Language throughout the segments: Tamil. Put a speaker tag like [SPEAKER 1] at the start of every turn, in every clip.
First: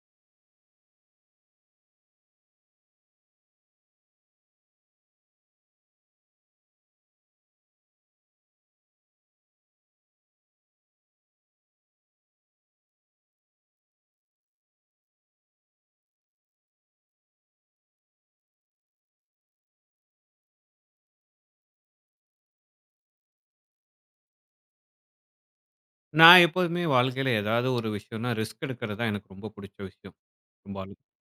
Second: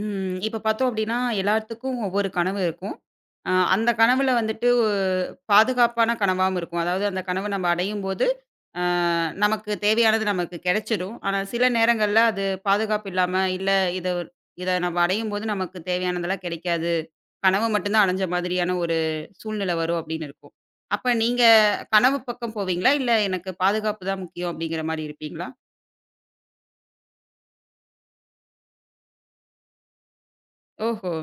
[SPEAKER 1] ம். இப்ப பார்த்தோம் அப்டின்னா, எல்லாத்துக்கும் ஒவ்வொரு கனவு இருக்கும். அந்த கனவுல வந்துட்டு பாதுகாப்பான கனவாவும் இருக்கும். அதாவது அந்த கனவ நம்ம அடையும்போது, அ நமக்கு தேவையானது நமக்கு கெடைச்சிடும். ஆனா சில நேரங்கள்ல அது பாதுகாப்பு இல்லாம, இல்ல இத இத நம்ம அடையும்போது நமக்கு தேவையானதெல்லாம் கெடைக்காது. கனவு மட்டும் தான் அடைஞ்ச மாதிரியான ஒரு சூழ்நிலை வரும் அப்டின்னு இருக்கும். அப்ப நீங்க கனவு பக்கம் போவீங்களா? இல்ல எனக்கு பாதுகாப்பு தான் முக்கியம் அப்டிங்கிற மாரி இருப்பீங்களா?
[SPEAKER 2] நான் எப்போதுமே வாழ்க்கையில ஏதாவது ஒரு விஷயம்னா, ரிஸ்க் எடுக்கிறது தான் எனக்கு ரொம்ப புடிச்ச விஷயம் பெரும்பாலும்.
[SPEAKER 1] ஓஹோ!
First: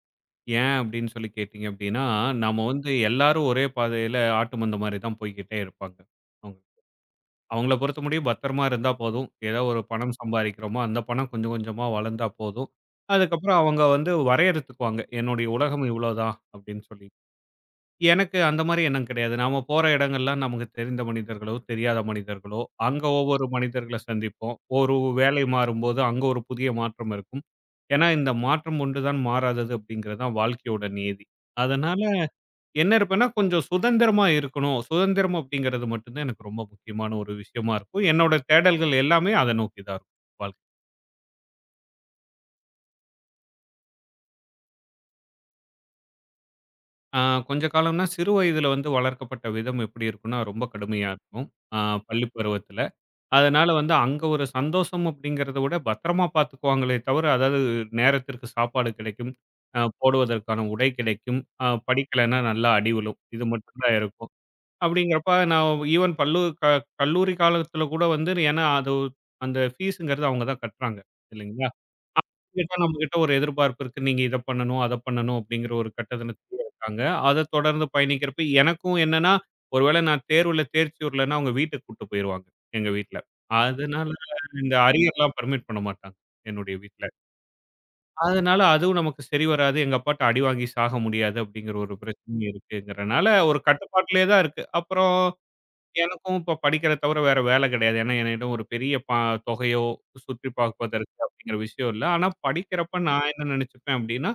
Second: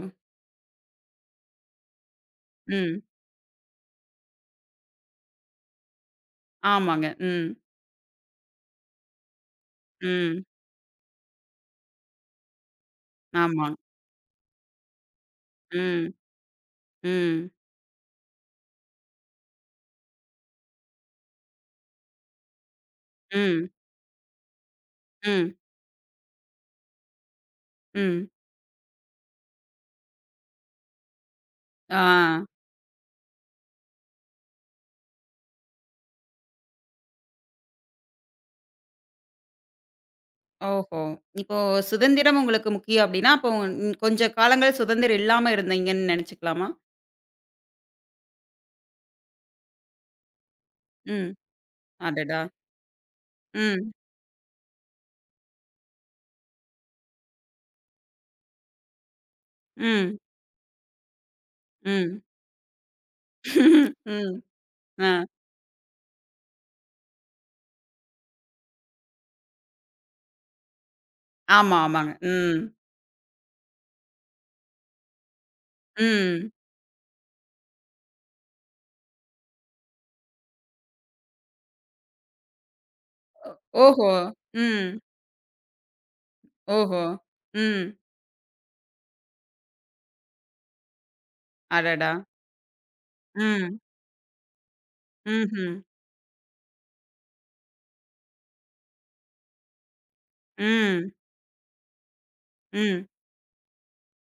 [SPEAKER 2] ஏன் அப்படின்னு சொல்லி கேட்டீங்க அப்படின்னா, நாம வந்து
[SPEAKER 1] ம்.
[SPEAKER 2] எல்லாரும் ஒரே பாதையில ஆட்டு மந்த மாரி தான் போய்க்கிட்டே இருப்பாங்க. அவங்க
[SPEAKER 1] ஆமாங்க. ம்.
[SPEAKER 2] அவங்கள பொறுத்தமுடியும் பத்திரமா இருந்தா போதும். ஏதோ ஒரு பணம்
[SPEAKER 1] ம்.
[SPEAKER 2] சம்பாதிக்கிறோமோ, அந்த பணம் கொஞ்சம் கொஞ்சமா வளர்ந்தா போதும். அதுக்கப்புறம்
[SPEAKER 1] ஆமா.
[SPEAKER 2] அவங்க வந்து வரையறுத்துக்குவாங்க. என்னுடைய உலகம்
[SPEAKER 1] ம்,
[SPEAKER 2] இவ்வளோதான் அப்படின்னு சொல்லி.
[SPEAKER 1] ம்,
[SPEAKER 2] எனக்கு அந்த மாரி எண்ணம் கிடையாது. நாம போற இடங்கள்லாம் நமக்கு தெரிந்த மனிதர்களோ, தெரியாத மனிதர்களோ, அங்க ஒவ்வொரு
[SPEAKER 1] ம்,
[SPEAKER 2] மனிதர்கள சந்திப்போம். ஒரு வேலை
[SPEAKER 1] ம்,
[SPEAKER 2] மாறும்போது அங்க ஒரு புதிய மாற்றம் இருக்கும். ஏன்னா,
[SPEAKER 1] ம்.
[SPEAKER 2] இந்த மாற்றம் ஒன்று தான் மாறாதது அப்படிங்கிறது தான் வாழ்க்கையோட நியதி.
[SPEAKER 1] ஆ.
[SPEAKER 2] அதனால என்ன இருப்பேன்னா, கொஞ்சம் சுதந்திரமா இருக்கணும். சுதந்திரம் அப்படிங்கிறது மட்டும் தான் எனக்கு ரொம்ப முக்கியமான ஒரு விஷயமா இருக்கும். என்னோட தேடல்கள் எல்லாமே அத நோக்கி தான் இருக்கும் வாழ்க்கை.
[SPEAKER 1] ஓஹோ! இப்போ சுதந்திரம் உங்களுக்கு முக்கியம் அப்டின்னா, அப்போ கொஞ்ச காலங்கள் சுதந்திரம் இல்லாம இருந்தீங்கன்னு நெனச்சுக்கலாமா?
[SPEAKER 2] ஆ கொஞ்ச காலம்னா சிறு வயதில வந்து வளர்க்கப்பட்ட விதம் எப்படி இருக்கும்னா, ரொம்ப கடுமையா
[SPEAKER 1] ம்.
[SPEAKER 2] இருக்கும். ஆ பள்ளி
[SPEAKER 1] அடடா!
[SPEAKER 2] பருவத்தில. அதனால
[SPEAKER 1] ம்,
[SPEAKER 2] வந்து அங்க ஒரு சந்தோஷம் அப்படிங்கிறத விட பத்திரமா பார்த்துக்குவாங்களே தவிர, அதாவது நேரத்திற்கு சாப்பாடு கிடைக்கும்,
[SPEAKER 1] ம்,
[SPEAKER 2] போடுவதற்கான உடை கிடைக்கும்,
[SPEAKER 1] ம்,
[SPEAKER 2] படிக்கலைன்னா நல்லா அடி விழும். இது மட்டும் தான் இருக்கும்.
[SPEAKER 1] ம். ஆ.
[SPEAKER 2] அப்படிங்கிறப்ப நான் ஈவன் பல்லு க கல்லூரி காலத்தில கூட வந்து ஏன்னா அது அந்த ஃபீஸுங்கிறது அவங்க தான் கட்டுறாங்க. இல்லைங்களா?
[SPEAKER 1] ஆமா, ஆமாங்க. ம்,
[SPEAKER 2] கேட்டா நம்மகிட்ட ஒரு எதிர்பார்ப்பு இருக்கு. நீங்க இத பண்ணணும், அத பண்ணணும் அப்படிங்கிற ஒரு கட்டத்தில
[SPEAKER 1] ம்.
[SPEAKER 2] இருக்காங்க. அத தொடர்ந்து பயணிக்கிறப்ப எனக்கும் என்னன்னா, ஒரு வேளை நான் தேர்வுல தேர்ச்சி வரலன்னா, அவங்க வீட்டுக்கு கூட்டு போயிருவாங்க, எங்க வீட்ல.
[SPEAKER 1] ஓ-
[SPEAKER 2] அதனால
[SPEAKER 1] ஓஹோ!
[SPEAKER 2] இந்த
[SPEAKER 1] ம்.
[SPEAKER 2] அரியர்லாம் பெர்மிட் பண்ண மாட்டாங்க, என்னுடைய
[SPEAKER 1] ஓஹோ!
[SPEAKER 2] வீட்ல.
[SPEAKER 1] ம்.
[SPEAKER 2] அதனால அதுவும் நமக்கு சரி வராது. எங்க அப்பாட்ட அடி வாங்கி சாக முடியாது அப்படிங்கிற ஒரு
[SPEAKER 1] அடடா!
[SPEAKER 2] பிரச்சனையும் இருக்குங்கிறனால, ஒரு
[SPEAKER 1] ம்,
[SPEAKER 2] கட்டுப்பாட்டிலேயே தான் இருக்கு. அப்புறம்
[SPEAKER 1] ம்ஹ்ம்.
[SPEAKER 2] எனக்கும் இப்ப படிக்கிறத தவிர வேற வேல கிடையாது. ஏன்னா, என்னிடம் ஒரு பெரிய தொகையோ, சுற்றி
[SPEAKER 1] ம், ம்,
[SPEAKER 2] பார்ப்பதற்கு அப்படிங்கிற விஷயம் இல்ல. ஆனா, படிக்கிறப்ப
[SPEAKER 1] ம்.
[SPEAKER 2] நான் என்ன நினைச்சுப்பேன் அப்படின்னா,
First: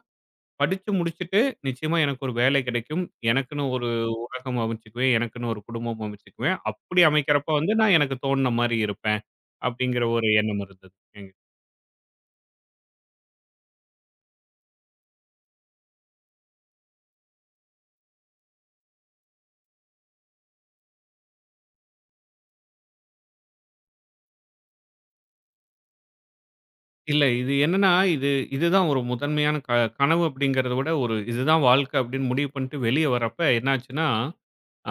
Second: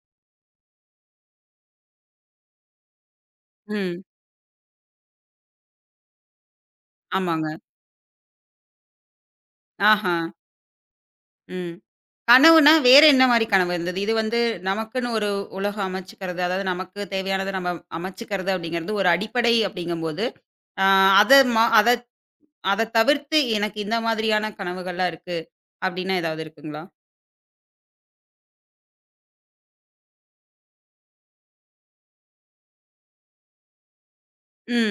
[SPEAKER 2] படிச்சு முடிச்சுட்டு நிச்சயமா எனக்கு ஒரு வேலை கிடைக்கும். எனக்குன்னு ஒரு
[SPEAKER 1] ம்.
[SPEAKER 2] உலகம் அமைச்சுக்குவேன். எனக்குன்னு ஒரு குடும்பம் அமைச்சுக்குவேன். அப்படி
[SPEAKER 1] ஆமாங்க.
[SPEAKER 2] அமைக்கிறப்ப வந்து நான் எனக்கு தோணுன மாரி இருப்பேன். அப்படிங்கிற
[SPEAKER 1] ஆஹா!
[SPEAKER 2] ஒரு எண்ணம் இருந்தது.
[SPEAKER 1] ம். கனவுனா, வேற என்ன மாரி கனவு இருந்தது? இது வந்து நமக்குன்னு ஒரு உலகம் அமைச்சுக்கிறது, அதாவது நமக்கு தேவையானத நம்ம அமைச்சுக்கிறது அப்படிங்கிறது ஒரு அடிப்படை அப்படிங்கும்போது, அ அத மா அத அத தவிர்த்து எனக்கு இந்த மாதிரியான கனவுகள்லாம் இருக்கு அப்படின்னா ஏதாவது இருக்குங்களா?
[SPEAKER 2] இல்ல இது என்னன்னா, இது இதுதான் ஒரு முதன்மையான கனவு அப்படிங்கிறத விட ஒரு இதுதான் வாழ்க்கை அப்படின்னு முடிவு பண்ணிட்டு வெளிய வர்றப்ப என்னாச்சுன்னா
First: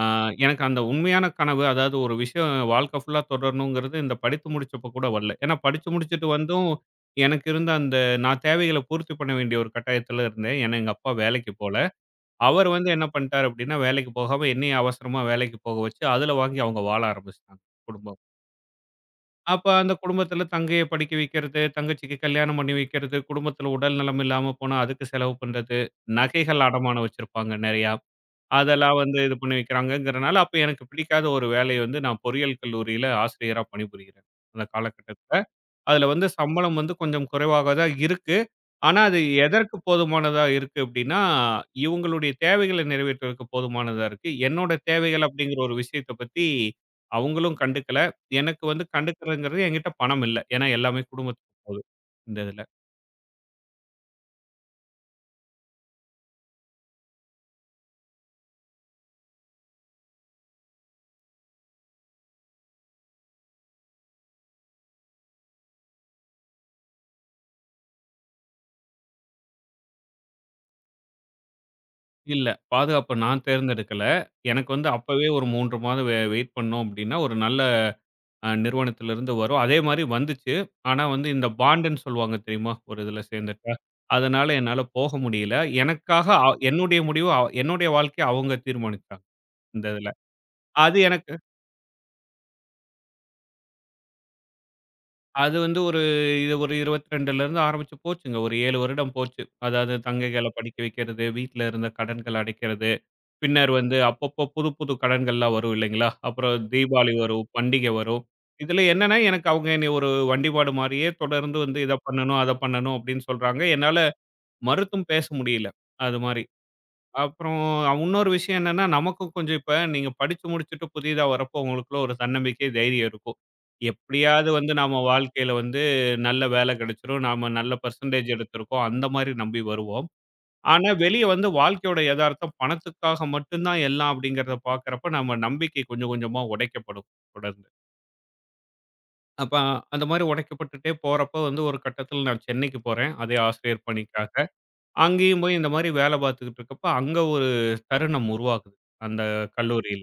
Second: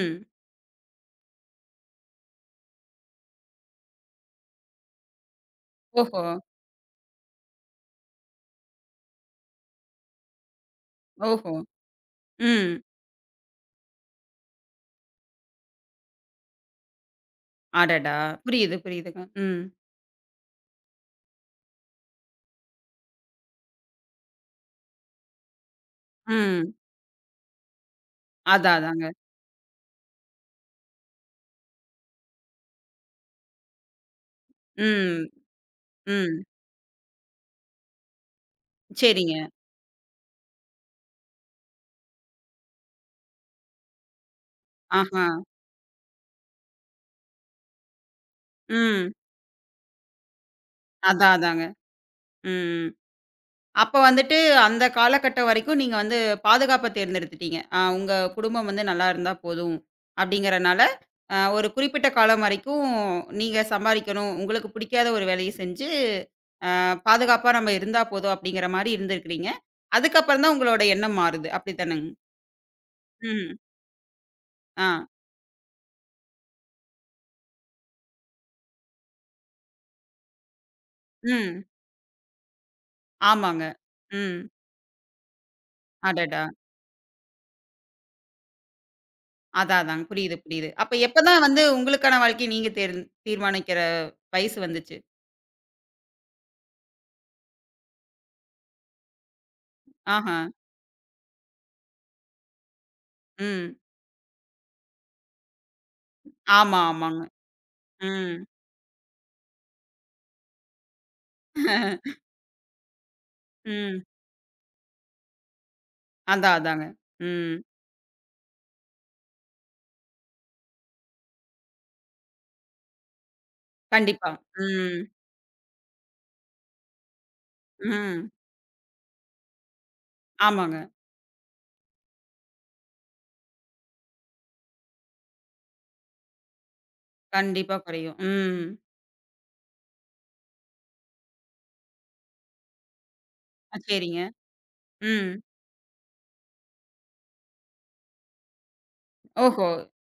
[SPEAKER 2] ஆ எனக்கு அந்த உண்மையான கனவு, அதாவது ஒரு விஷயம் வாழ்க்கை ஃபுல்லா தொடரணுங்கிறது இந்த படித்து முடிச்சப்ப கூட வரல. ஏன்னா படிச்சு
[SPEAKER 1] ஓஹோ!
[SPEAKER 2] முடிச்சுட்டு வந்தும், எனக்கு இருந்த அந்த நான் தேவைகள பூர்த்தி பண்ண வேண்டிய ஒரு கட்டாயத்துல இருந்தேன். ஏன்னா எங்க அப்பா
[SPEAKER 1] ஓஹோ!
[SPEAKER 2] வேலைக்கு போல. அவர்
[SPEAKER 1] ம்.
[SPEAKER 2] வந்து என்ன பண்ணிட்டாரு அப்படின்னா, வேலைக்கு போகாம என்னையும் அவசரமா வேலைக்கு போக வச்சு, அதில வாங்கி அவங்க வாழ ஆரம்பிச்சுட்டாங்க,
[SPEAKER 1] அடடா!
[SPEAKER 2] குடும்பம்.
[SPEAKER 1] புரியுது, புரியுதுங்க. ம்.
[SPEAKER 2] அப்ப அந்த குடும்பத்தில தங்கைய படிக்க வைக்கிறது, தங்கச்சிக்கு கல்யாணம் பண்ணி வைக்கிறது, குடும்பத்தில உடல் நலம் இல்லாம போனா அதுக்கு செலவு பண்றது, நகைகள்
[SPEAKER 1] ம்.
[SPEAKER 2] அடமானம் வச்சிருப்பாங்க நெறையா.
[SPEAKER 1] அதான்,
[SPEAKER 2] அதெல்லாம்
[SPEAKER 1] அதாங்க.
[SPEAKER 2] வந்து இது பண்ணி வைக்கிறாங்கங்கிறனால, அப்ப எனக்கு பிடிக்காத ஒரு வேலை வந்து நான் பொறியியல் கல்லூரியில ஆசிரியரா பணிபுரிகிறேன். அந்த
[SPEAKER 1] ம்.
[SPEAKER 2] காலகட்டத்தில. அதில வந்து
[SPEAKER 1] ம்.
[SPEAKER 2] சம்பளம் வந்து கொஞ்சம் குறைவாக தான் இருக்கு. ஆனா, அது
[SPEAKER 1] சரிங்க.
[SPEAKER 2] எதற்கு போதுமானதா இருக்கு அப்டின்னா, இவங்களுடைய தேவைகள நிறைவேற்றுவதற்கு போதுமானதா இருக்கு. என்னோட தேவைகள்
[SPEAKER 1] ஆஹா!
[SPEAKER 2] அப்படிங்கிற ஒரு விஷயத்த பத்தி அவங்களும் கண்டுக்கல. எனக்கு வந்து
[SPEAKER 1] ம்.
[SPEAKER 2] கண்டுக்கிறதுங்கிறது என்கிட்ட பணம் இல்ல. ஏன்னா, எல்லாமே
[SPEAKER 1] அதான்,
[SPEAKER 2] குடும்பத்துக்கு
[SPEAKER 1] அதாங்க.
[SPEAKER 2] போகுது. இந்த இதில.
[SPEAKER 1] ம். அப்ப வந்துட்டு அந்த காலகட்டம் வரைக்கும் நீங்க வந்து பாதுகாப்ப தேர்ந்தெடுத்துட்டீங்க. உங்க குடும்பம் வந்து நல்லா இருந்தா போதும் அப்படிங்கிறனால, ஒரு குறிப்பிட்ட காலம் வரைக்கும் நீங்க சம்பாரிக்கணும், உங்களுக்கு பிடிக்காத ஒரு வேலைய செஞ்சு, பாதுகாப்பா நம்ம இருந்தா போதும் அப்படிங்கிற மாரி இருந்திருக்கிறீங்க. அதுக்கப்புறம் தான் உங்களோட எண்ணம் மாறுது. அப்படித்தானங்க?
[SPEAKER 2] இல்ல பாதுகாப்ப நான்
[SPEAKER 1] ம்.
[SPEAKER 2] தேர்ந்தெடுக்கல. எனக்கு
[SPEAKER 1] ஆ.
[SPEAKER 2] வந்து அப்பவே ஒரு 3 மாதம் வெயிட் பண்ணோம் அப்டின்னா, ஒரு நல்ல நிறுவனத்திலிருந்து வரும். அதே மாரி வந்துச்சு. ஆனா வந்து இந்த
[SPEAKER 1] ம்.
[SPEAKER 2] பாண்டுன்னு சொல்லுவாங்க தெரியுமா? ஒரு இதுல
[SPEAKER 1] ஆமாங்க.
[SPEAKER 2] சேர்ந்துட்டா.
[SPEAKER 1] ம்.
[SPEAKER 2] அதனால என்னால போக முடியல. எனக்காக
[SPEAKER 1] அடடா!
[SPEAKER 2] என்னுடைய முடிவு என்னுடைய வாழ்க்கைய அவங்க தீர்மானிச்சாங்க,
[SPEAKER 1] அதான்,
[SPEAKER 2] இந்த
[SPEAKER 1] அதான்.
[SPEAKER 2] இதுல.
[SPEAKER 1] புரியுது, புரியுது. அப்ப
[SPEAKER 2] அது
[SPEAKER 1] எப்ப
[SPEAKER 2] எனக்கு
[SPEAKER 1] தான் வந்து உங்களுக்கான வாழ்க்கைய நீங்க தீர்மானிக்கிற வயசு வந்துச்சு?
[SPEAKER 2] அது வந்து ஒரு இது ஒரு 22லருந்து ஆரம்பிச்சு போச்சுங்க. ஒரு 7 வருடம் போச்சு. அதாவது
[SPEAKER 1] ஆஹா.
[SPEAKER 2] தங்கைகள படிக்க வைக்கிறது, வீட்ல இருந்த கடன்கள அடைக்கிறது. பின்னர்
[SPEAKER 1] ம்.
[SPEAKER 2] வந்து அப்பப்போ புது புது கடன்கள்லாம் வரும் இல்லைங்களா? அப்புறம்
[SPEAKER 1] ஆமா,
[SPEAKER 2] தீபாவளி
[SPEAKER 1] ஆமாங்க.
[SPEAKER 2] வரும், பண்டிகை வரும்.
[SPEAKER 1] ம்.
[SPEAKER 2] இதில என்னன்னா, எனக்கு அவங்க என்னைய ஒரு வண்டிபாடு மாரியே தொடர்ந்து வந்து இத பண்ணணும், அத பண்ணணும் அப்படின்னு சொல்றாங்க. என்னால
[SPEAKER 1] ம்.
[SPEAKER 2] மறுத்தும் பேச முடியல. அது மாரி.
[SPEAKER 1] அதான், அதாங்க. ம்.
[SPEAKER 2] அப்புறம் இன்னொரு விஷயம் என்னன்னா, நமக்கும் கொஞ்சம் இப்ப நீங்க படிச்சு முடிச்சுட்டு புதிதா வரப்போ உங்களுக்குள்ள ஒரு தன்னம்பிக்கை, தைரியம் இருக்கும்.
[SPEAKER 1] கண்டிப்பா.
[SPEAKER 2] எப்படியாவது வந்து
[SPEAKER 1] ம்.
[SPEAKER 2] நம்ம வாழ்க்கையில வந்து நல்ல வேலை கிடைச்சிரும். நாம நல்ல
[SPEAKER 1] ம்.
[SPEAKER 2] பெர்சென்டேஜ் எடுத்திருக்கோம். அந்த மாரி நம்பி வருவோம்.
[SPEAKER 1] ஆமாங்க.
[SPEAKER 2] ஆனா, வெளிய வந்து வாழ்க்கையோட எதார்த்தம் பணத்துக்காக மட்டும் தான் எல்லாம் அப்படிங்கிறத பார்க்கிறப்ப, நம்ம நம்பிக்கை கொஞ்சம் கொஞ்சமா உடைக்கப்படும் தொடர்ந்து.
[SPEAKER 1] கண்டிப்பா குறையும். ம்.
[SPEAKER 2] அப்ப அந்த மாரி உடைக்கப்பட்டுட்டே போறப்ப வந்து ஒரு கட்டத்தில நான் சென்னைக்கு போறேன். அதே ஆசிரியர்
[SPEAKER 1] சரிங்க.
[SPEAKER 2] பணிக்காக.
[SPEAKER 1] ம்.
[SPEAKER 2] அங்கேயும் போய் இந்த மாரி வேலை பார்த்துக்கிட்டு இருக்கப்ப, அங்க ஒரு தருணம் உருவாகுது. அந்த
[SPEAKER 1] ஓஹோ!
[SPEAKER 2] கல்லூரியில.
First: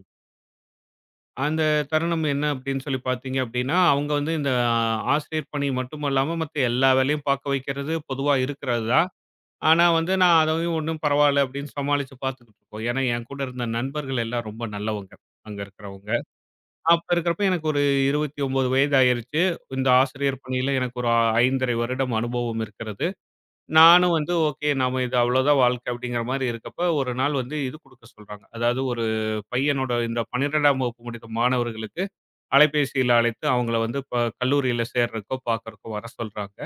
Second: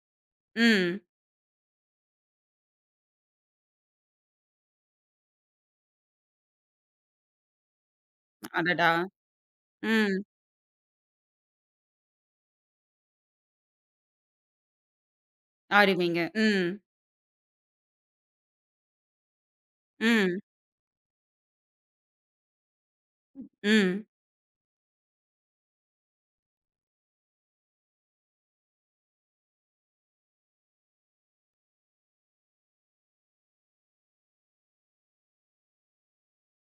[SPEAKER 1] ம்.
[SPEAKER 2] அந்த தருணம் என்ன அப்படின்னு சொல்லி பார்த்தீங்க அப்படின்னா, அவங்க வந்து இந்த ஆசிரியர் பணி மட்டுமல்லாம மத்த எல்லா வேலையும் பார்க்க வைக்கிறது பொதுவா இருக்கிறது
[SPEAKER 1] அடடா!
[SPEAKER 2] தான். ஆனா வந்து
[SPEAKER 1] ம்.
[SPEAKER 2] நான் அதையும் ஒண்ணும் பரவாயில்ல அப்படின்னு சமாளிச்சு பார்த்துக்கிட்டு இருக்கோம். ஏன்னா என் கூட இருந்த நண்பர்கள் எல்லாம் ரொம்ப நல்லவங்க. அங்க இருக்கிறவங்க.
[SPEAKER 1] அருமைங்க. ம்.
[SPEAKER 2] அப்ப இருக்கிறப்ப எனக்கு ஒரு 29 வயது ஆயிருச்சு. இந்த ஆசிரியர்
[SPEAKER 1] ம்.
[SPEAKER 2] பணியில எனக்கு ஒரு 5 1/2 வருடம் அனுபவம் இருக்கிறது.
[SPEAKER 1] ம்.
[SPEAKER 2] நானும் வந்து ஓகே நாம இது அவ்வளோதான் வாழ்க்கை அப்படிங்கிற மாரி இருக்கப்ப ஒரு நாள் வந்து இது குடுக்க சொல்றாங்க. அதாவது ஒரு பையனோட இந்த 12ஆம் வகுப்பு முடித்த மாணவர்களுக்கு அலைபேசியில அழைத்து அவங்கள வந்து கல்லூரியில சேர்றதுக்கோ, பார்க்கறக்கோ வர சொல்றாங்க.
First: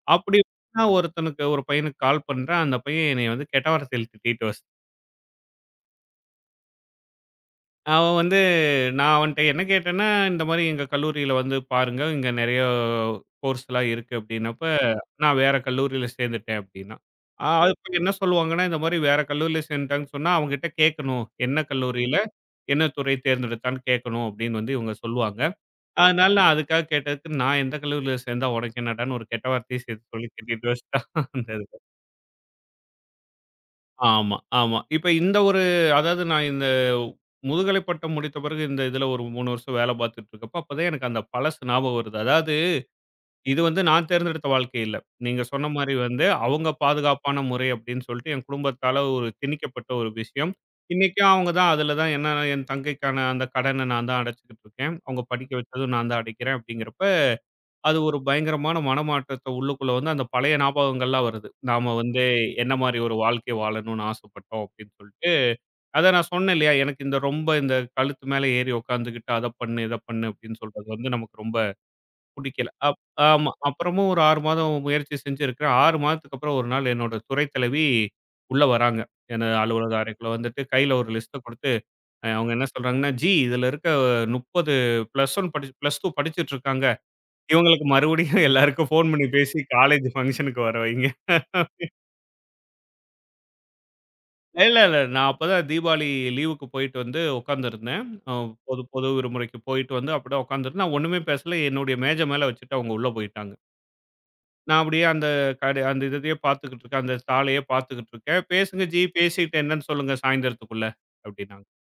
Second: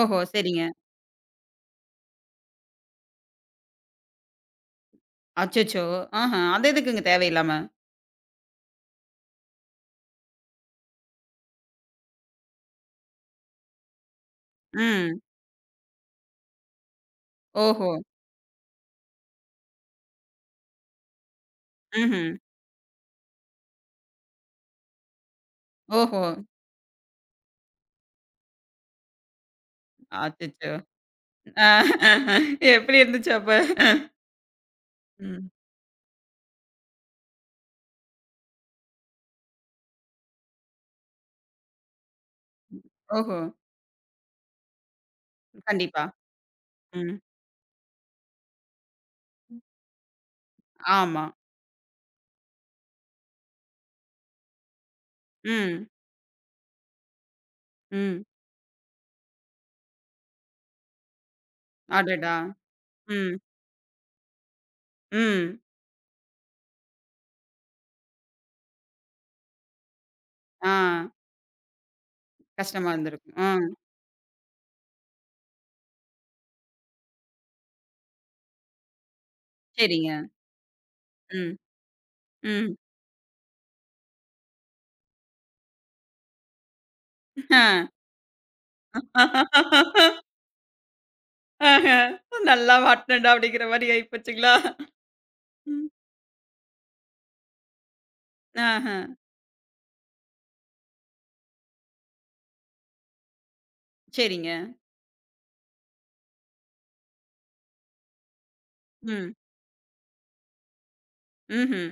[SPEAKER 1] ஓஹோ!
[SPEAKER 2] அப்படி
[SPEAKER 1] சரிங்க.
[SPEAKER 2] நான் ஒருத்தனுக்கு ஒரு பையனுக்கு கால் பண்றேன். அந்த பையன் என்னைய வந்து கெட்ட வார்த்தையில திட்டிட்டு
[SPEAKER 1] அச்சச்சோ! ஆஹா! அது எதுக்குங்க தேவையில்லாம?
[SPEAKER 2] அவன் வந்து நான் அவன்ட்ட என்ன கேட்டேன்னா, இந்த மாரி எங்க கல்லூரியில வந்து பாருங்க, இங்க நெறைய கோர்ஸ்லாம் இருக்கு அப்படின்னப்ப,
[SPEAKER 1] ம்.
[SPEAKER 2] நான் வேற கல்லூரியில சேர்ந்துட்டேன் அப்படின்னான்.
[SPEAKER 1] ஓஹோ!
[SPEAKER 2] அதுக்கு என்ன சொல்லுவாங்கன்னா, இந்த மாரி வேற கல்லூரியில சேர்ந்துட்டாங்கன்னு சொன்னா, அவங்ககிட்ட கேட்கணும். என்ன கல்லூரியில,
[SPEAKER 1] ம்ஹ்ம்.
[SPEAKER 2] என்ன துறை தேர்ந்தெடுத்தான்னு கேட்கணும் அப்படின்னு வந்து இவங்க சொல்லுவாங்க.
[SPEAKER 1] ஓஹோ!
[SPEAKER 2] அதனால நான் அதுக்காக கேட்டதுக்கு, நான் எந்த கல்லூரியில சேர்ந்தா உனக்கு என்னடான்னு ஒரு கெட்ட வார்த்தைய சேர்த்து சொல்லி திட்டிட்டு
[SPEAKER 1] அச்சச்சோ!
[SPEAKER 2] வச்சுட்டான். அந்த இது.
[SPEAKER 1] அ எப்படி இருந்துச்சு அப்ப?
[SPEAKER 2] ஆமா, ஆமா. இப்ப இந்த
[SPEAKER 1] ம்.
[SPEAKER 2] ஒரு அதாவது நான் இந்த முதுகலை பட்டம் முடித்த பிறகு இந்த இதுல ஒரு 3 வருஷம் வேல பார்த்துட்டு இருக்கப்ப, அப்பதான் எனக்கு அந்த பழசு ஞாபகம் வருது. அதாவது
[SPEAKER 1] ஓஹோ!
[SPEAKER 2] இது வந்து நான் தேர்ந்தெடுத்த வாழ்க்கை இல்ல. நீங்க சொன்ன மாரி
[SPEAKER 1] கண்டிப்பா.
[SPEAKER 2] வந்து அவங்க
[SPEAKER 1] ம்.
[SPEAKER 2] பாதுகாப்பான முறை அப்படின்னு சொல்லிட்டு என் குடும்பத்தால ஒரு திணிக்கப்பட்ட ஒரு விஷயம்.
[SPEAKER 1] ஆமா.
[SPEAKER 2] இன்னைக்கும் அவங்க தான் அதுல தான் என்ன என் தங்கைக்கான அந்த கடன நான் தான் அடைச்சுக்கிட்டு இருக்கேன். அவங்க படிக்க
[SPEAKER 1] ம்.
[SPEAKER 2] வச்சதும் நான் தான் அடைக்கிறேன் அப்படிங்கிறப்ப அது ஒரு
[SPEAKER 1] ம்.
[SPEAKER 2] பயங்கரமான மனமாற்றத்த உள்ளுக்குள்ள வந்து அந்த பழைய ஞாபகங்கள்லாம் வருது. நாம வந்து
[SPEAKER 1] அடடா!
[SPEAKER 2] என்ன மாரி ஒரு
[SPEAKER 1] ம்.
[SPEAKER 2] வாழ்க்கை வாழணும்னு ஆசைப்பட்டோம் அப்டின்னு சொல்லிட்டு.
[SPEAKER 1] ம்.
[SPEAKER 2] அதான் நான் சொன்னேன் இல்லையா, எனக்கு இந்த ரொம்ப இந்த கழுத்து மேல ஏறி உட்காந்துக்கிட்டு அத பண்ணு, இத பண்ணு அப்டின்னு
[SPEAKER 1] ஆ.
[SPEAKER 2] சொல்றது வந்து நமக்கு ரொம்ப புடிக்கல.
[SPEAKER 1] கஷ்டமா இருந்திருக்கும். ஆ.
[SPEAKER 2] ஆமா. அப்புறமும் ஒரு 6 மாதம் முயற்சி செஞ்சிருக்கிறேன். 6 மாதத்துக்கு அப்புறம் ஒரு நாள் என்னோட துறை தலைவி உள்ள வராங்க. எனது அலுவலக
[SPEAKER 1] சரிங்க.
[SPEAKER 2] அறைக்குள்ள வந்துட்டு கையில ஒரு லிஸ்ட்ட
[SPEAKER 1] ம்.
[SPEAKER 2] குடுத்து, அவங்க என்ன
[SPEAKER 1] ம்.
[SPEAKER 2] சொல்றாங்கன்னா, "ஜி இதுல இருக்க 30 +1 படிச்சு +2 படிச்சுட்டு இருக்காங்க."
[SPEAKER 1] ஆ.
[SPEAKER 2] இவங்களுக்கு மறுபடியும் எல்லாருக்கும் ஃபோன் பண்ணி பேசி காலேஜ் ஃபங்ஷனுக்கு வர வைங்க.
[SPEAKER 1] ஆஹ. நல்லா மாட்னேன்டா அப்படிங்கிற மாரி ஆயிப்போச்சுங்களா?
[SPEAKER 2] இல்ல, இல்ல. நான் அப்பதான்
[SPEAKER 1] ம்.
[SPEAKER 2] தீபாவளி லீவுக்கு போயிட்டு வந்து உட்காந்துருந்தேன். அ பொது
[SPEAKER 1] ஆஹ.
[SPEAKER 2] பொது விடுமுறைக்கு போயிட்டு வந்து அப்படியே உட்காந்துருந்தேன். நான் ஒண்ணுமே பேசல. என்னுடைய மேஜை மேல வச்சுட்டு அவங்க உள்ள போயிட்டாங்க.
[SPEAKER 1] சரிங்க.
[SPEAKER 2] நான் அப்படியே அந்த அந்த இதையே பார்த்துக்கிட்டு இருக்கேன். அந்த தாளையே பார்த்துக்கிட்டு இருக்கேன். "பேசுங்க ஜி,
[SPEAKER 1] ம்.
[SPEAKER 2] பேசிட்டு என்னன்னு சொல்லுங்க சாயந்தரத்துக்குள்ள" அப்படின்னாங்க.
[SPEAKER 1] ம்ஹ்ம்.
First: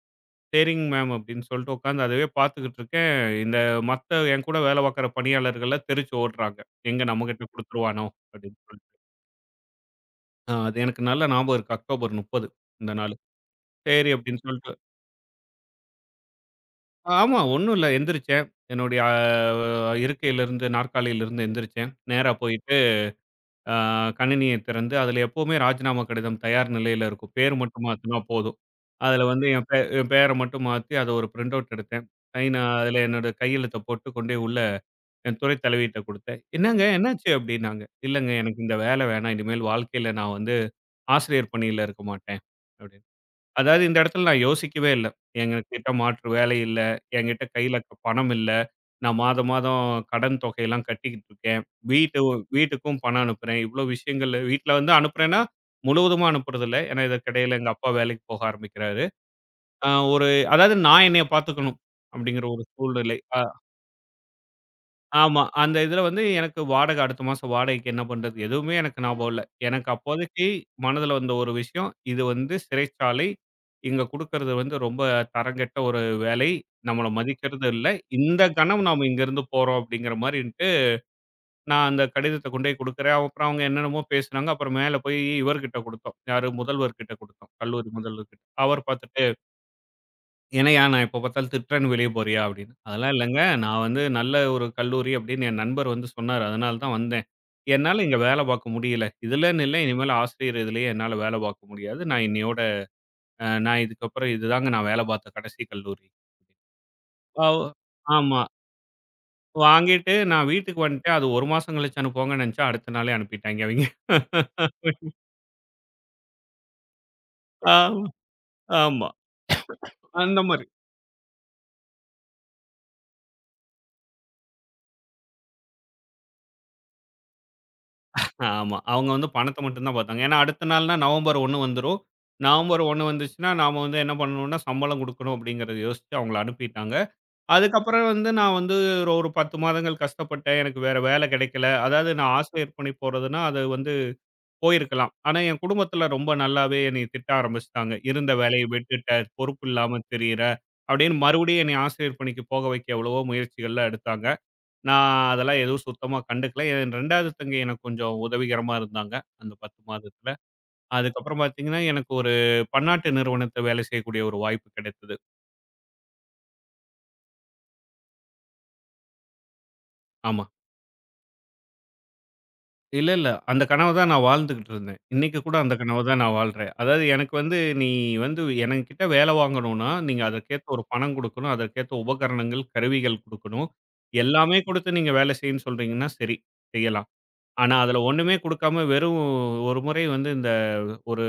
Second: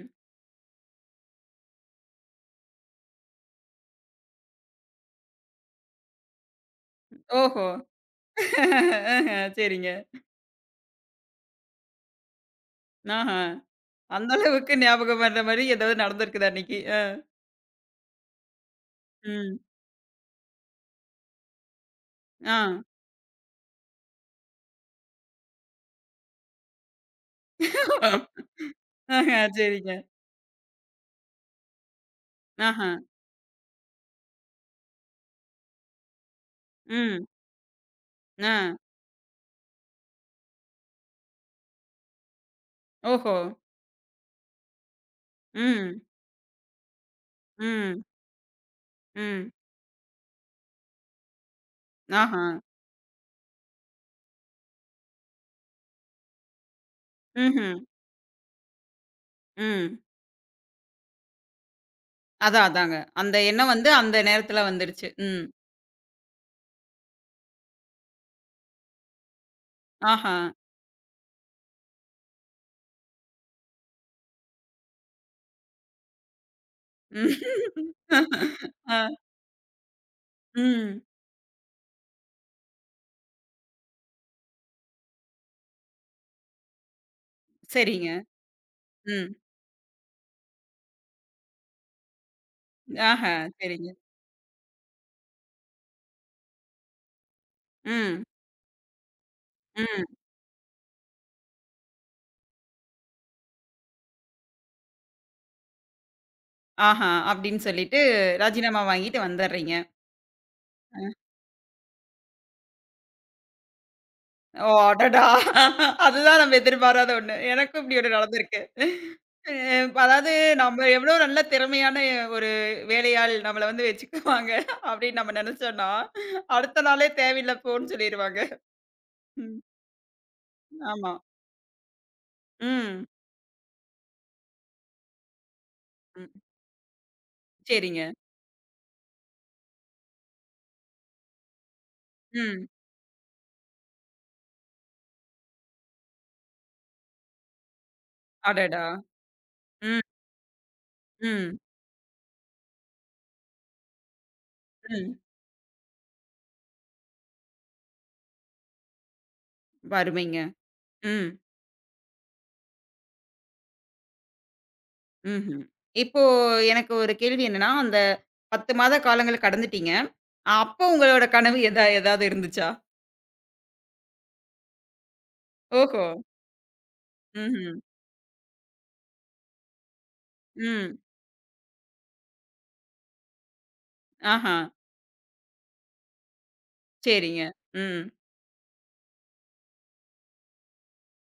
[SPEAKER 2] "சரிங்க மேம்" அப்படின்னு சொல்லிட்டு உட்காந்து அதுவே பார்த்துக்கிட்டு இருக்கேன். இந்த மத்த என் கூட வேலை பார்க்குற பணியாளர்கள்லாம் தெரிச்சு ஓடுறாங்க. எங்க நம்மகிட்ட
[SPEAKER 1] ஓஹோ!
[SPEAKER 2] குடுத்துருவானோ அப்படின்னு சொல்லிட்டு.
[SPEAKER 1] ஆஹ. சரிங்க.
[SPEAKER 2] அது எனக்கு நல்ல ஞாபகம் இருக்கு. அக்டோபர் 30 இந்த நாளு.
[SPEAKER 1] ஆஹ.
[SPEAKER 2] சரி
[SPEAKER 1] அந்த
[SPEAKER 2] அப்படின்னு
[SPEAKER 1] அளவுக்கு
[SPEAKER 2] சொல்லிட்டு
[SPEAKER 1] ஞாபகம் வர்ற மாரி ஏதாவது நடந்திருக்குதா அன்னைக்கு?
[SPEAKER 2] ஆமா ஒண்ணும் இல்ல எந்திரிச்சேன். என்னுடைய
[SPEAKER 1] ம்.
[SPEAKER 2] இருக்கையிலிருந்து, நாற்காலியிலிருந்து எந்திரிச்சேன். நேரா
[SPEAKER 1] ஆ.
[SPEAKER 2] போயிட்டு அ கணினிய திறந்து, அதில எப்பவுமே ராஜினாமா கடிதம் தயார் நிலையில இருக்கும். பேர் மட்டும் மாத்துனா போதும். அதில
[SPEAKER 1] ஆஹ.
[SPEAKER 2] வந்து
[SPEAKER 1] சரிங்க.
[SPEAKER 2] என் பேர மட்டும் மாத்தி, அத ஒரு பிரிண்ட் அவுட் எடுத்தேன். சைன்
[SPEAKER 1] ஆஹ.
[SPEAKER 2] அதில என்னோட கையெழுத்த போட்டு கொண்டு போய் உள்ள என் துறை தலைவிட்ட குடுத்தேன். "என்னங்க
[SPEAKER 1] ம்.
[SPEAKER 2] என்னாச்சு?" அப்படின்னாங்க. "இல்லங்க
[SPEAKER 1] ஆ.
[SPEAKER 2] எனக்கு இந்த வேலை வேணாம். இனிமேல் வாழ்க்கையில நான் வந்து ஆசிரியர் பணியில இருக்க மாட்டேன்." அப்படின்னு.
[SPEAKER 1] ஓஹோ!
[SPEAKER 2] அதாவது இந்த இடத்துல நான் யோசிக்கவே இல்ல. எங்ககிட்ட
[SPEAKER 1] ம்.
[SPEAKER 2] மாற்று வேலை இல்ல. என்கிட்ட கையில
[SPEAKER 1] ம்.
[SPEAKER 2] பணம் இல்ல. நான் மாதம்,
[SPEAKER 1] ம்.
[SPEAKER 2] மாதம் கடன் தொகையெல்லாம் கட்டிக்கிட்டு இருக்கேன். வீட்டு
[SPEAKER 1] ஆஹ.
[SPEAKER 2] வீட்டுக்கும் பணம் அனுப்புறேன். இவ்ளோ விஷயங்கள் வீட்ல வந்து அனுப்புறேன்னா, முழுவதுமா அனுப்புறதில்ல. ஏன்னா இதற்கிடையில எங்க
[SPEAKER 1] ம்ஹ்ம்.
[SPEAKER 2] அப்பா வேலைக்கு போக ஆரம்பிக்கிறாரு. அ
[SPEAKER 1] ம்.
[SPEAKER 2] ஒரு அதாவது நான் என்னைய பார்த்துக்கணும். அப்படிங்கிற ஒரு
[SPEAKER 1] அதான், அதாங்க.
[SPEAKER 2] சூழ்நிலை.
[SPEAKER 1] அந்த எண்ணம் வந்து அந்த நேரத்துல வந்துருச்சு.
[SPEAKER 2] ஆமா.
[SPEAKER 1] ம்.
[SPEAKER 2] அந்த இதுல வந்து எனக்கு வாடகை அடுத்த மாசம் வாடகைக்கு என்ன பண்றது? எதுவுமே எனக்கு ஞாபகம் இல்ல. எனக்கு
[SPEAKER 1] ஆஹா.
[SPEAKER 2] அப்போதைக்கு மனதுல வந்த ஒரு விஷயம், இது வந்து சிறைச்சாலை. இங்க குடுக்கறது வந்து ரொம்ப தரங்கெட்ட ஒரு வேலை. நம்மள
[SPEAKER 1] ம்.
[SPEAKER 2] மதிக்கிறது இல்ல. இந்த கணம் நாம
[SPEAKER 1] ஆ.
[SPEAKER 2] இங்கருந்து போறோம் அப்படிங்கிற மாரின்ட்டு,
[SPEAKER 1] ம்.
[SPEAKER 2] நான் அந்த கடிதத்த கொண்டு போய் குடுக்குறேன். அப்புறம் அவங்க என்னென்னமோ பேசுனாங்க. அப்புறம் மேல போய் இவர்கிட்ட குடுத்தோம். யாரு? முதல்வர்கிட்ட குடுத்தோம். கல்லூரி
[SPEAKER 1] சரிங்க.
[SPEAKER 2] முதல்வர்கிட்ட. அவர் பார்த்துட்டு
[SPEAKER 1] ம்.
[SPEAKER 2] என்னையா நான் எப்ப பார்த்தாலும் திட்டுறேன்னு வெளிய போறியா? அப்படின்னு. அதெல்லாம்
[SPEAKER 1] ஆஹா.
[SPEAKER 2] இல்லங்க. நான்
[SPEAKER 1] சரிங்க.
[SPEAKER 2] வந்து நல்ல ஒரு கல்லூரி அப்படின்னு என் நண்பர் வந்து சொன்னாரு. அதனால தான் வந்தேன். என்னால இங்க
[SPEAKER 1] ம்.
[SPEAKER 2] வேலை பார்க்க முடியல. இதுலன்னு இல்ல.
[SPEAKER 1] ம்.
[SPEAKER 2] இனிமேல் ஆசிரியர் இதுலயே என்னால வேலை பார்க்க முடியாது. நான் இன்னையோட நான் இதுக்கப்புறம் இதுதாங்க நான் வேலை பார்த்த கடைசி கல்லூரி.
[SPEAKER 1] ஆஹா.
[SPEAKER 2] அவ்
[SPEAKER 1] அப்படின்னு சொல்லிட்டு
[SPEAKER 2] ஆமா.
[SPEAKER 1] ராஜினாமா வாங்கிட்டு வந்துர்றீங்க.
[SPEAKER 2] வாங்கிட்டு நான் வீட்டுக்கு வந்துட்டேன். அது 1 மாசம் கழிச்சு அனுப்புவாங்கன்னு நினைச்சேன். அடுத்த நாளே அனுப்பிட்டாய்ங்க அவிங்க.
[SPEAKER 1] ஓ! அடடா! அதுதான் நம்ம எதிர்பாராத ஒண்ணு. எனக்கும் இப்படி
[SPEAKER 2] ஆமா,
[SPEAKER 1] ஒண்ணு நடந்திருக்கு.
[SPEAKER 2] ஆமா.
[SPEAKER 1] அ அதாவது
[SPEAKER 2] அந்த மாரி.
[SPEAKER 1] நம்ம எவ்வளோ நல்ல திறமையான ஒரு வேலையாள் நம்மள வந்து வச்சுக்குவாங்க அப்படின்னு நம்ம நெனச்சோம்னா, அடுத்த நாளே தேவையில்ல போன்னு சொல்லிருவாங்க.
[SPEAKER 2] ஆமா. அவங்க வந்து பணத்த
[SPEAKER 1] ம்.
[SPEAKER 2] மட்டும் தான் பாத்தாங்க. ஏன்னா, அடுத்த நாள்னா
[SPEAKER 1] ஆமா.
[SPEAKER 2] நவம்பர் 1 வந்துரும். நவம்பர் 1
[SPEAKER 1] ம்.
[SPEAKER 2] வந்துச்சுன்னா, நாம வந்து என்ன பண்ணணும்னா, சம்பளம் குடுக்கணும் அப்படிங்கிறத யோசிச்சு
[SPEAKER 1] ம்.
[SPEAKER 2] அவங்கள அனுப்பிட்டாங்க.
[SPEAKER 1] சரிங்க.
[SPEAKER 2] அதுக்கப்புறம் வந்து நான் வந்து ஒரு ஒரு 10 மாதங்கள் கஷ்டப்பட்டேன். எனக்கு வேற வேலை கிடைக்கல. அதாவது நான்
[SPEAKER 1] ம்.
[SPEAKER 2] ஆசிரியர் பணி போறதுன்னா, அது வந்து போயிருக்கலாம். ஆனா, என் குடும்பத்தில ரொம்ப நல்லாவே என்னைய திட்ட ஆரம்பிச்சுட்டாங்க. "இருந்த வேலைய
[SPEAKER 1] அடடா!
[SPEAKER 2] விட்டுட்ட, பொறுப்பு இல்லாம
[SPEAKER 1] ம்,
[SPEAKER 2] திரியிற" அப்படின்னு
[SPEAKER 1] ம்,
[SPEAKER 2] மறுபடியும் என்னைய ஆசிரியர் பணிக்கு போக வைக்க எவ்வளவோ முயற்சிகள்லாம் எடுத்தாங்க. நான்
[SPEAKER 1] ம்.
[SPEAKER 2] அதெல்லாம் எதுவும் சுத்தமா கண்டுக்கல. என் 2வது தங்கை எனக்கு கொஞ்சம் உதவிகரமா இருந்தாங்க. அந்த 10 மாதத்துல.
[SPEAKER 1] அருமைங்க. ம்,
[SPEAKER 2] அதுக்கப்புறம் பார்த்தீங்கன்னா, எனக்கு ஒரு பன்னாட்டு நிறுவனத்துல வேலை செய்யக்கூடிய ஒரு வாய்ப்பு கிடைத்தது.
[SPEAKER 1] ம்ஹ்ம். இப்போ எனக்கு ஒரு கேள்வி என்னன்னா, அந்த 10 மாத காலங்கள் கடந்துட்டீங்க.
[SPEAKER 2] ஆமா.
[SPEAKER 1] அப்போ உங்களோட கனவு எதா ஏதாவது இருந்துச்சா?
[SPEAKER 2] இல்ல, இல்ல. அந்த கனவ தான் நான் வாழ்ந்துகிட்டு இருந்தேன். இன்னைக்கு கூட அந்த கனவ
[SPEAKER 1] ஓஹோ!
[SPEAKER 2] தான் நான் வாழ்றேன். அதாவது எனக்கு வந்து
[SPEAKER 1] ம்ஹ்ம்.
[SPEAKER 2] நீ வந்து எனக்கிட்ட வேலை வாங்கணும்னா, நீங்க அதற்கேத்த ஒரு
[SPEAKER 1] ம்.
[SPEAKER 2] பணம் குடுக்கணும். அதற்கேத்த உபகரணங்கள், கருவிகள் குடுக்கணும்.
[SPEAKER 1] ஆஹா!
[SPEAKER 2] எல்லாமே குடுத்து நீங்க வேலை செய்யுன்னு சொல்றீங்கன்னா, சரி செய்யலாம்.
[SPEAKER 1] சரிங்க.
[SPEAKER 2] ஆனா, அதுல
[SPEAKER 1] ம்.
[SPEAKER 2] ஒண்ணுமே குடுக்காம வெறும் ஒரு முறை வந்து இந்த ஒரு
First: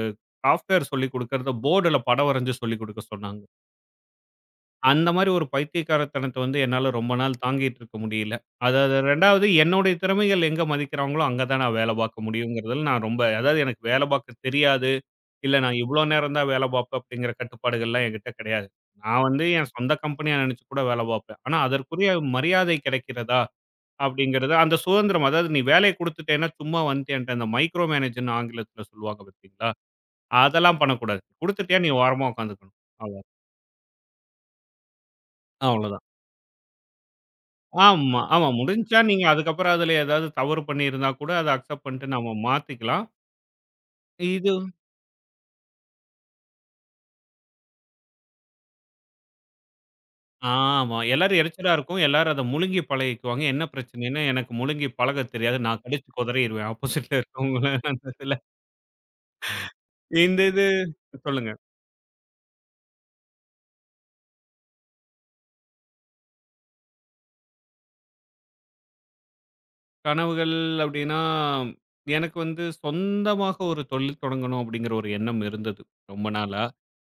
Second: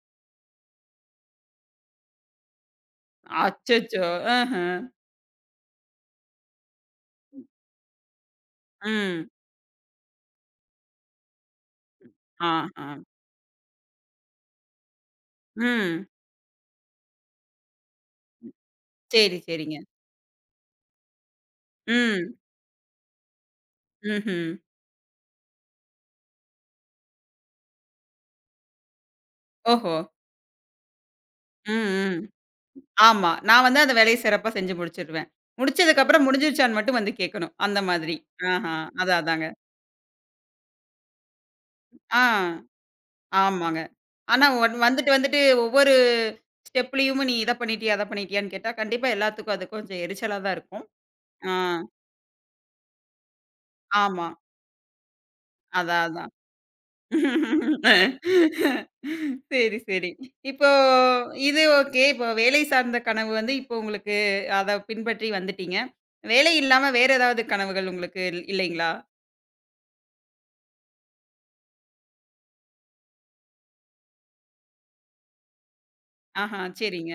[SPEAKER 2] சாஃப்ட்வேர் சொல்லிக் குடுக்கறத போர்டுல படம் வரைஞ்சு சொல்லிக் குடுக்க சொன்னாங்க.
[SPEAKER 1] அச்சச்சோ! ஆஹா!
[SPEAKER 2] அந்த மாரி ஒரு பைத்தியக்காரத்தனத்த வந்து என்னால ரொம்ப நாள் தாங்கிட்டு இருக்க முடியல. அதாவது
[SPEAKER 1] ம்.
[SPEAKER 2] 2வது என்னுடைய திறமைகள் எங்க மதிக்கிறாங்களோ அங்க தான் நான் வேலை பார்க்க முடியுங்கிறதுல
[SPEAKER 1] ஆஹா!
[SPEAKER 2] நான் ரொம்ப அதாவது எனக்கு வேலை பார்க்க தெரியாது. இல்ல நான் இவ்ளோ
[SPEAKER 1] ம்.
[SPEAKER 2] நேரம் தான் வேலை பார்ப்பேன் அப்படிங்கிற கட்டுப்பாடுகள்லாம் என்கிட்ட கிடையாது. நான்
[SPEAKER 1] சரி,
[SPEAKER 2] வந்து என்
[SPEAKER 1] சரிங்க.
[SPEAKER 2] சொந்த கம்பெனியா நெனச்சு கூட வேலை பார்ப்பேன். ஆனா, அதற்குரிய
[SPEAKER 1] ம்.
[SPEAKER 2] மரியாதை கிடைக்கிறதா?
[SPEAKER 1] ம்ஹ்ம்.
[SPEAKER 2] அப்படிங்கிறது அந்த சுதந்திரம் அதாவது நீ வேலைய குடுத்துட்டேன்னா, சும்மா வந்துட்டேன்ட்டு அந்த மைக்ரோ மேனேஜர்ன்னு ஆங்கிலத்தில சொல்லுவாங்க பார்த்தீங்களா?
[SPEAKER 1] ஓஹோ!
[SPEAKER 2] அதெல்லாம் பண்ணக்கூடாது. குடுத்துட்டியா
[SPEAKER 1] ம்,
[SPEAKER 2] நீ
[SPEAKER 1] ம்.
[SPEAKER 2] ஓரமா உட்காந்துக்கணும். அவ்ளோ
[SPEAKER 1] ஆமா. நான் வந்து அந்த வேலைய சிறப்பா செஞ்சு முடிச்சுருவேன். முடிச்சதுக்கு
[SPEAKER 2] அவ்வளோதான்.
[SPEAKER 1] அப்புறம் முடிஞ்சிருச்சான்னு மட்டும் வந்து கேட்கணும். அந்த மாதிரி.
[SPEAKER 2] ஆமா.
[SPEAKER 1] ஆஹா.
[SPEAKER 2] முடிஞ்சா
[SPEAKER 1] அதான்
[SPEAKER 2] நீங்க
[SPEAKER 1] அதாங்க.
[SPEAKER 2] அதுக்கப்புறம் அதில ஏதாவது தவறு பண்ணியிருந்தா கூட அத அக்செப்ட் பண்ணிட்டு
[SPEAKER 1] ஆ.
[SPEAKER 2] நம்ம மாத்திக்கலாம்.
[SPEAKER 1] ஆமாங்க. ஆனா
[SPEAKER 2] இது
[SPEAKER 1] ஒன் வந்துட்டு வந்துட்டு ஒவ்வொரு ஸ்டெப்லயும் நீ இத பண்ணிட்டியா? அத பண்ணிட்டியான்னு கேட்டா, கண்டிப்பா எல்லாத்துக்கும் அது கொஞ்சம் எரிச்சலா தான் இருக்கும்.
[SPEAKER 2] ஆமா. எல்லாரும்
[SPEAKER 1] ஆ.
[SPEAKER 2] எரிச்சலா இருக்கும். எல்லாரும் அத முழுங்கி பழகிக்குவாங்க. என்ன பிரச்சனைன்னா,
[SPEAKER 1] ஆமா.
[SPEAKER 2] எனக்கு முழுங்கி பழகத் தெரியாது. நான்
[SPEAKER 1] அதான்
[SPEAKER 2] கடிச்சு
[SPEAKER 1] அதான்.
[SPEAKER 2] குதறிருவேன் ஆப்போசிட்ல இருக்கவங்கள அந்த இதில.
[SPEAKER 1] சரி, சரி.
[SPEAKER 2] இந்த இது
[SPEAKER 1] இப்போ
[SPEAKER 2] சொல்லுங்க.
[SPEAKER 1] இது ஓகே. இப்போ வேலை சார்ந்த கனவு வந்து இப்போ உங்களுக்கு அத பின்பற்றி வந்துட்டீங்க. வேலை இல்லாம வேற ஏதாவது கனவுகள் உங்களுக்கு இல்லைங்களா?
[SPEAKER 2] கனவுகள் அப்படின்னா, எனக்கு வந்து சொந்தமாக ஒரு தொழில் தொடங்கணும் அப்படிங்கிற ஒரு எண்ணம் இருந்தது, ரொம்ப
[SPEAKER 1] ஆஹா!
[SPEAKER 2] நாளா.
[SPEAKER 1] சரிங்க.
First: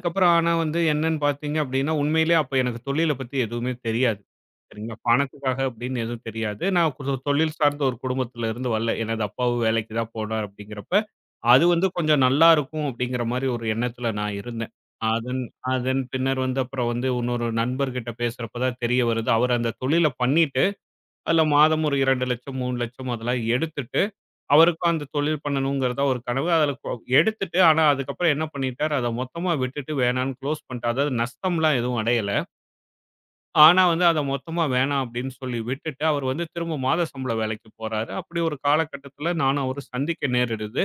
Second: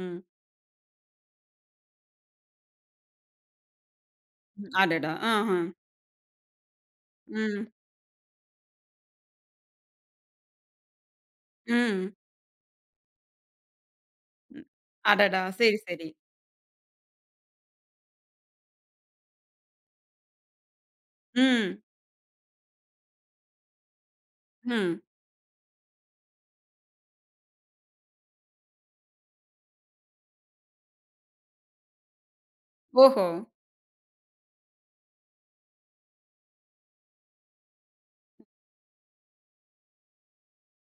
[SPEAKER 1] ம்.
[SPEAKER 2] ஆனா வந்து என்னன்னு பார்த்தீங்க அப்படின்னா, உண்மையிலேயே அப்ப எனக்கு தொழில பத்தி எதுவுமே தெரியாது.
[SPEAKER 1] ம்.
[SPEAKER 2] சரிங்களா?
[SPEAKER 1] அடடா! ஆஹா!
[SPEAKER 2] பணத்துக்காக அப்படின்னு எதுவும் தெரியாது. நான் ஒரு தொழில்
[SPEAKER 1] ம்.
[SPEAKER 2] சார்ந்த ஒரு குடும்பத்துல இருந்து வரல. எனது அப்பாவும் வேலைக்கு தான் போனார் அப்படிங்கிறப்ப, அது வந்து
[SPEAKER 1] ம்.
[SPEAKER 2] கொஞ்சம் நல்லா இருக்கும் அப்படிங்கிற மாரி ஒரு எண்ணத்துல நான்
[SPEAKER 1] ம்.
[SPEAKER 2] இருந்தேன். அதன்
[SPEAKER 1] அடடா! சரி,
[SPEAKER 2] அதன்
[SPEAKER 1] சரி.
[SPEAKER 2] பின்னர் வந்து அப்புறம் வந்து இன்னொரு நண்பர்கிட்ட பேசுறப்ப தான் தெரிய வருது. அவர் அந்த தொழில பண்ணிட்டு அதுல
[SPEAKER 1] ம்.
[SPEAKER 2] மாதம் ஒரு 2,00,000 3,00,000 அதெல்லாம் எடுத்துட்டு, அவருக்கும்
[SPEAKER 1] ம்.
[SPEAKER 2] அந்த தொழில் பண்ணணுங்கிறது தான் ஒரு கனவு. அதுல கொ எடுத்துட்டு ஆனா அதுக்கப்புறம் என்ன பண்ணிட்டாரு, அத மொத்தமா விட்டுட்டு வேணான்னு க்ளோஸ் பண்ணிட்டாரு. அதாவது நஷ்டம்லாம் எதுவும் அடையல.
[SPEAKER 1] ஓஹோ!
[SPEAKER 2] ஆனா வந்து அத மொத்தமா வேணாம் அப்படின்னு சொல்லி விட்டுட்டு, அவர் வந்து திரும்ப மாத சம்பள வேலைக்கு போறாரு. அப்படி ஒரு காலகட்டத்துல நானும் அவரும் சந்திக்க நேரிடுது.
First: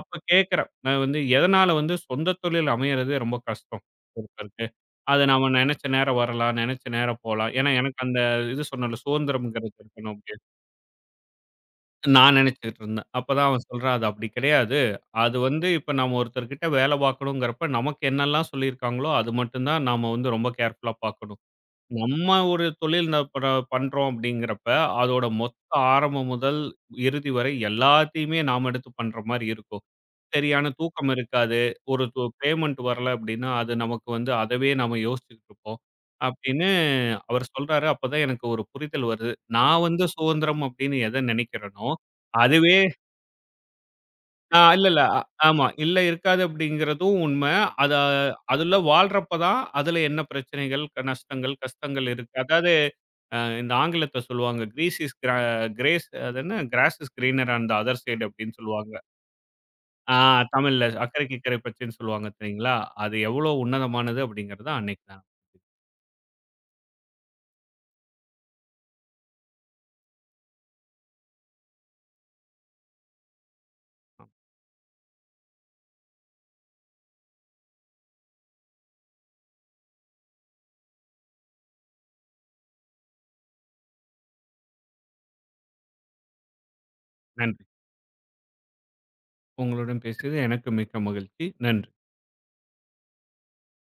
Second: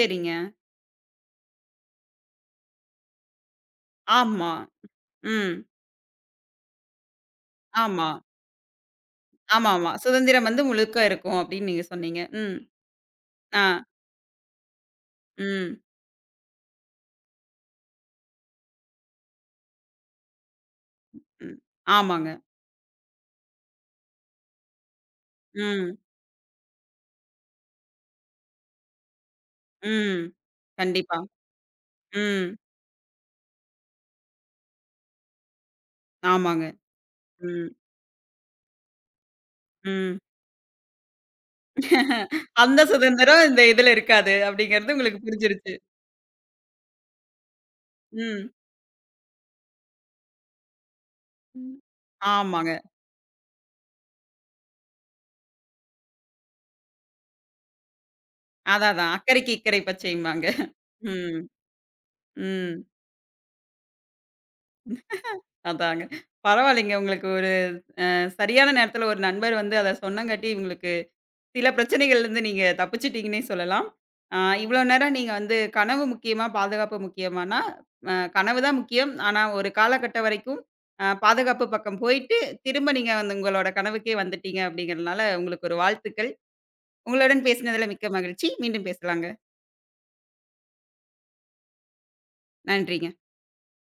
[SPEAKER 2] அப்ப கேட்கிறேன், நான் வந்து எதனால வந்து சொந்த தொழில் அமையறதே ரொம்ப கஷ்டம்
[SPEAKER 1] ஆமா.
[SPEAKER 2] ஒருத்தருக்கு. அது நாம
[SPEAKER 1] ம்.
[SPEAKER 2] நெனைச்ச நேரம் வரலாம், நெனைச்ச நேரம் போலாம். ஏன்னா எனக்கு
[SPEAKER 1] ஆமா.
[SPEAKER 2] அந்த இது சொன்னேன்ல சுதந்திரம்ங்கிறது
[SPEAKER 1] ஆமாமா.
[SPEAKER 2] இருக்கணும்.
[SPEAKER 1] சுதந்திரம் வந்து முழுக்க இருக்கும் அப்படின்னு நீங்க சொன்னீங்க.
[SPEAKER 2] நான்
[SPEAKER 1] ம்.
[SPEAKER 2] நினைச்சுக்கிட்டு இருந்தேன். அப்பதான் அவன்
[SPEAKER 1] ஆ.
[SPEAKER 2] சொல்றான், "அது அப்படி கிடையாது. அது வந்து
[SPEAKER 1] ம்.
[SPEAKER 2] இப்ப நம்ம ஒருத்தர்கிட்ட வேலை பார்க்கணுங்கிறப்ப, நமக்கு என்னெல்லாம் சொல்லியிருக்காங்களோ, அது மட்டும் தான் நாம வந்து ரொம்ப கேர்ஃபுல்லா பார்க்கணும்.
[SPEAKER 1] ம். ஆமாங்க.
[SPEAKER 2] நம்ம ஒரு தொழில் ந ப பண்றோம் அப்படிங்கிறப்ப, அதோட மொத்த
[SPEAKER 1] ம்.
[SPEAKER 2] ஆரம்பம் முதல் இறுதி வரை எல்லாத்தையுமே நாம எடுத்து பண்ற மாரி இருக்கும்.
[SPEAKER 1] ம்.
[SPEAKER 2] சரியான தூக்கம்
[SPEAKER 1] கண்டிப்பா.
[SPEAKER 2] இருக்காது. ஒரு து
[SPEAKER 1] ம்.
[SPEAKER 2] பேமெண்ட் வரல அப்டின்னா, அது நமக்கு வந்து அதவே நாம யோசிச்சுக்கிட்டு இருப்போம்.
[SPEAKER 1] ஆமாங்க.
[SPEAKER 2] அப்படின்னு அவரு
[SPEAKER 1] ம்.
[SPEAKER 2] சொல்றாரு. அப்பதான் எனக்கு ஒரு புரிதல் வருது. நான் வந்து
[SPEAKER 1] ம்.
[SPEAKER 2] சுதந்திரம் அப்படின்னு எத நினைக்கிறேனோ, அதுவே
[SPEAKER 1] அந்த சுதந்திரம் இந்த இதுல இருக்காது
[SPEAKER 2] இல்ல,
[SPEAKER 1] அப்படிங்கிறது
[SPEAKER 2] இல்ல.
[SPEAKER 1] உங்களுக்கு
[SPEAKER 2] ஆமா.
[SPEAKER 1] புரிஞ்சிருச்சு.
[SPEAKER 2] இல்ல இருக்காது அப்படிங்கிறதும் உண்ம. அத
[SPEAKER 1] ம்.
[SPEAKER 2] அதுல வாழ்றப்ப தான் அதுல என்ன பிரச்சனைகள், நஷ்டங்கள்,
[SPEAKER 1] ம்.
[SPEAKER 2] கஷ்டங்கள் இருக்கு.
[SPEAKER 1] ஆமாங்க.
[SPEAKER 2] அதாவது இந்த ஆங்கிலத்துல சொல்லுவாங்க. கிரீஸ் இஸ் கிரா கிரேஸ் அது என்ன grass is greener on the other side அப்படின்னு
[SPEAKER 1] அதான்,
[SPEAKER 2] சொல்லுவாங்க.
[SPEAKER 1] அதான். அக்கறைக்கு இக்கரை
[SPEAKER 2] ஆ
[SPEAKER 1] பச்சைம்பாங்க.
[SPEAKER 2] தமிழ்ல "அக்கறைக்கு
[SPEAKER 1] ம்.
[SPEAKER 2] இக்கரை பச்சைன்னு" சொல்லுவாங்க தெரியுங்களா?
[SPEAKER 1] ம்.
[SPEAKER 2] அது எவ்வளோ உன்னதமானது அப்படிங்கிறது அன்னைக்கு தான்.
[SPEAKER 1] அதாங்க. பரவாயில்லைங்க. உங்களுக்கு ஒரு சரியான நேரத்துல ஒரு நண்பர் வந்து அத சொன்னங்காட்டி, உங்களுக்கு சில பிரச்சனைகள்லருந்து நீங்க தப்பிச்சுட்டீங்கன்னே சொல்லலாம். ஆ இவ்ளோ நேரம் நீங்க வந்து கனவு முக்கியமா, பாதுகாப்பு முக்கியமானா, கனவு தான் முக்கியம். ஆனா ஒரு காலகட்டம் வரைக்கும் பாதுகாப்பு பக்கம் போயிட்டு, திரும்ப நீங்க வந்து உங்களோட கனவுக்கே வந்துட்டீங்க அப்படிங்கிறதுனால, உங்களுக்கு ஒரு வாழ்த்துக்கள். உங்களுடன்
[SPEAKER 2] நன்றி.
[SPEAKER 1] பேசினதுல மிக்க மகிழ்ச்சி. மீண்டும் பேசலாங்க.
[SPEAKER 2] உங்களுடன் பேசியது எனக்கு மிக்க மகிழ்ச்சி. நன்றி.
[SPEAKER 1] நன்றிங்க.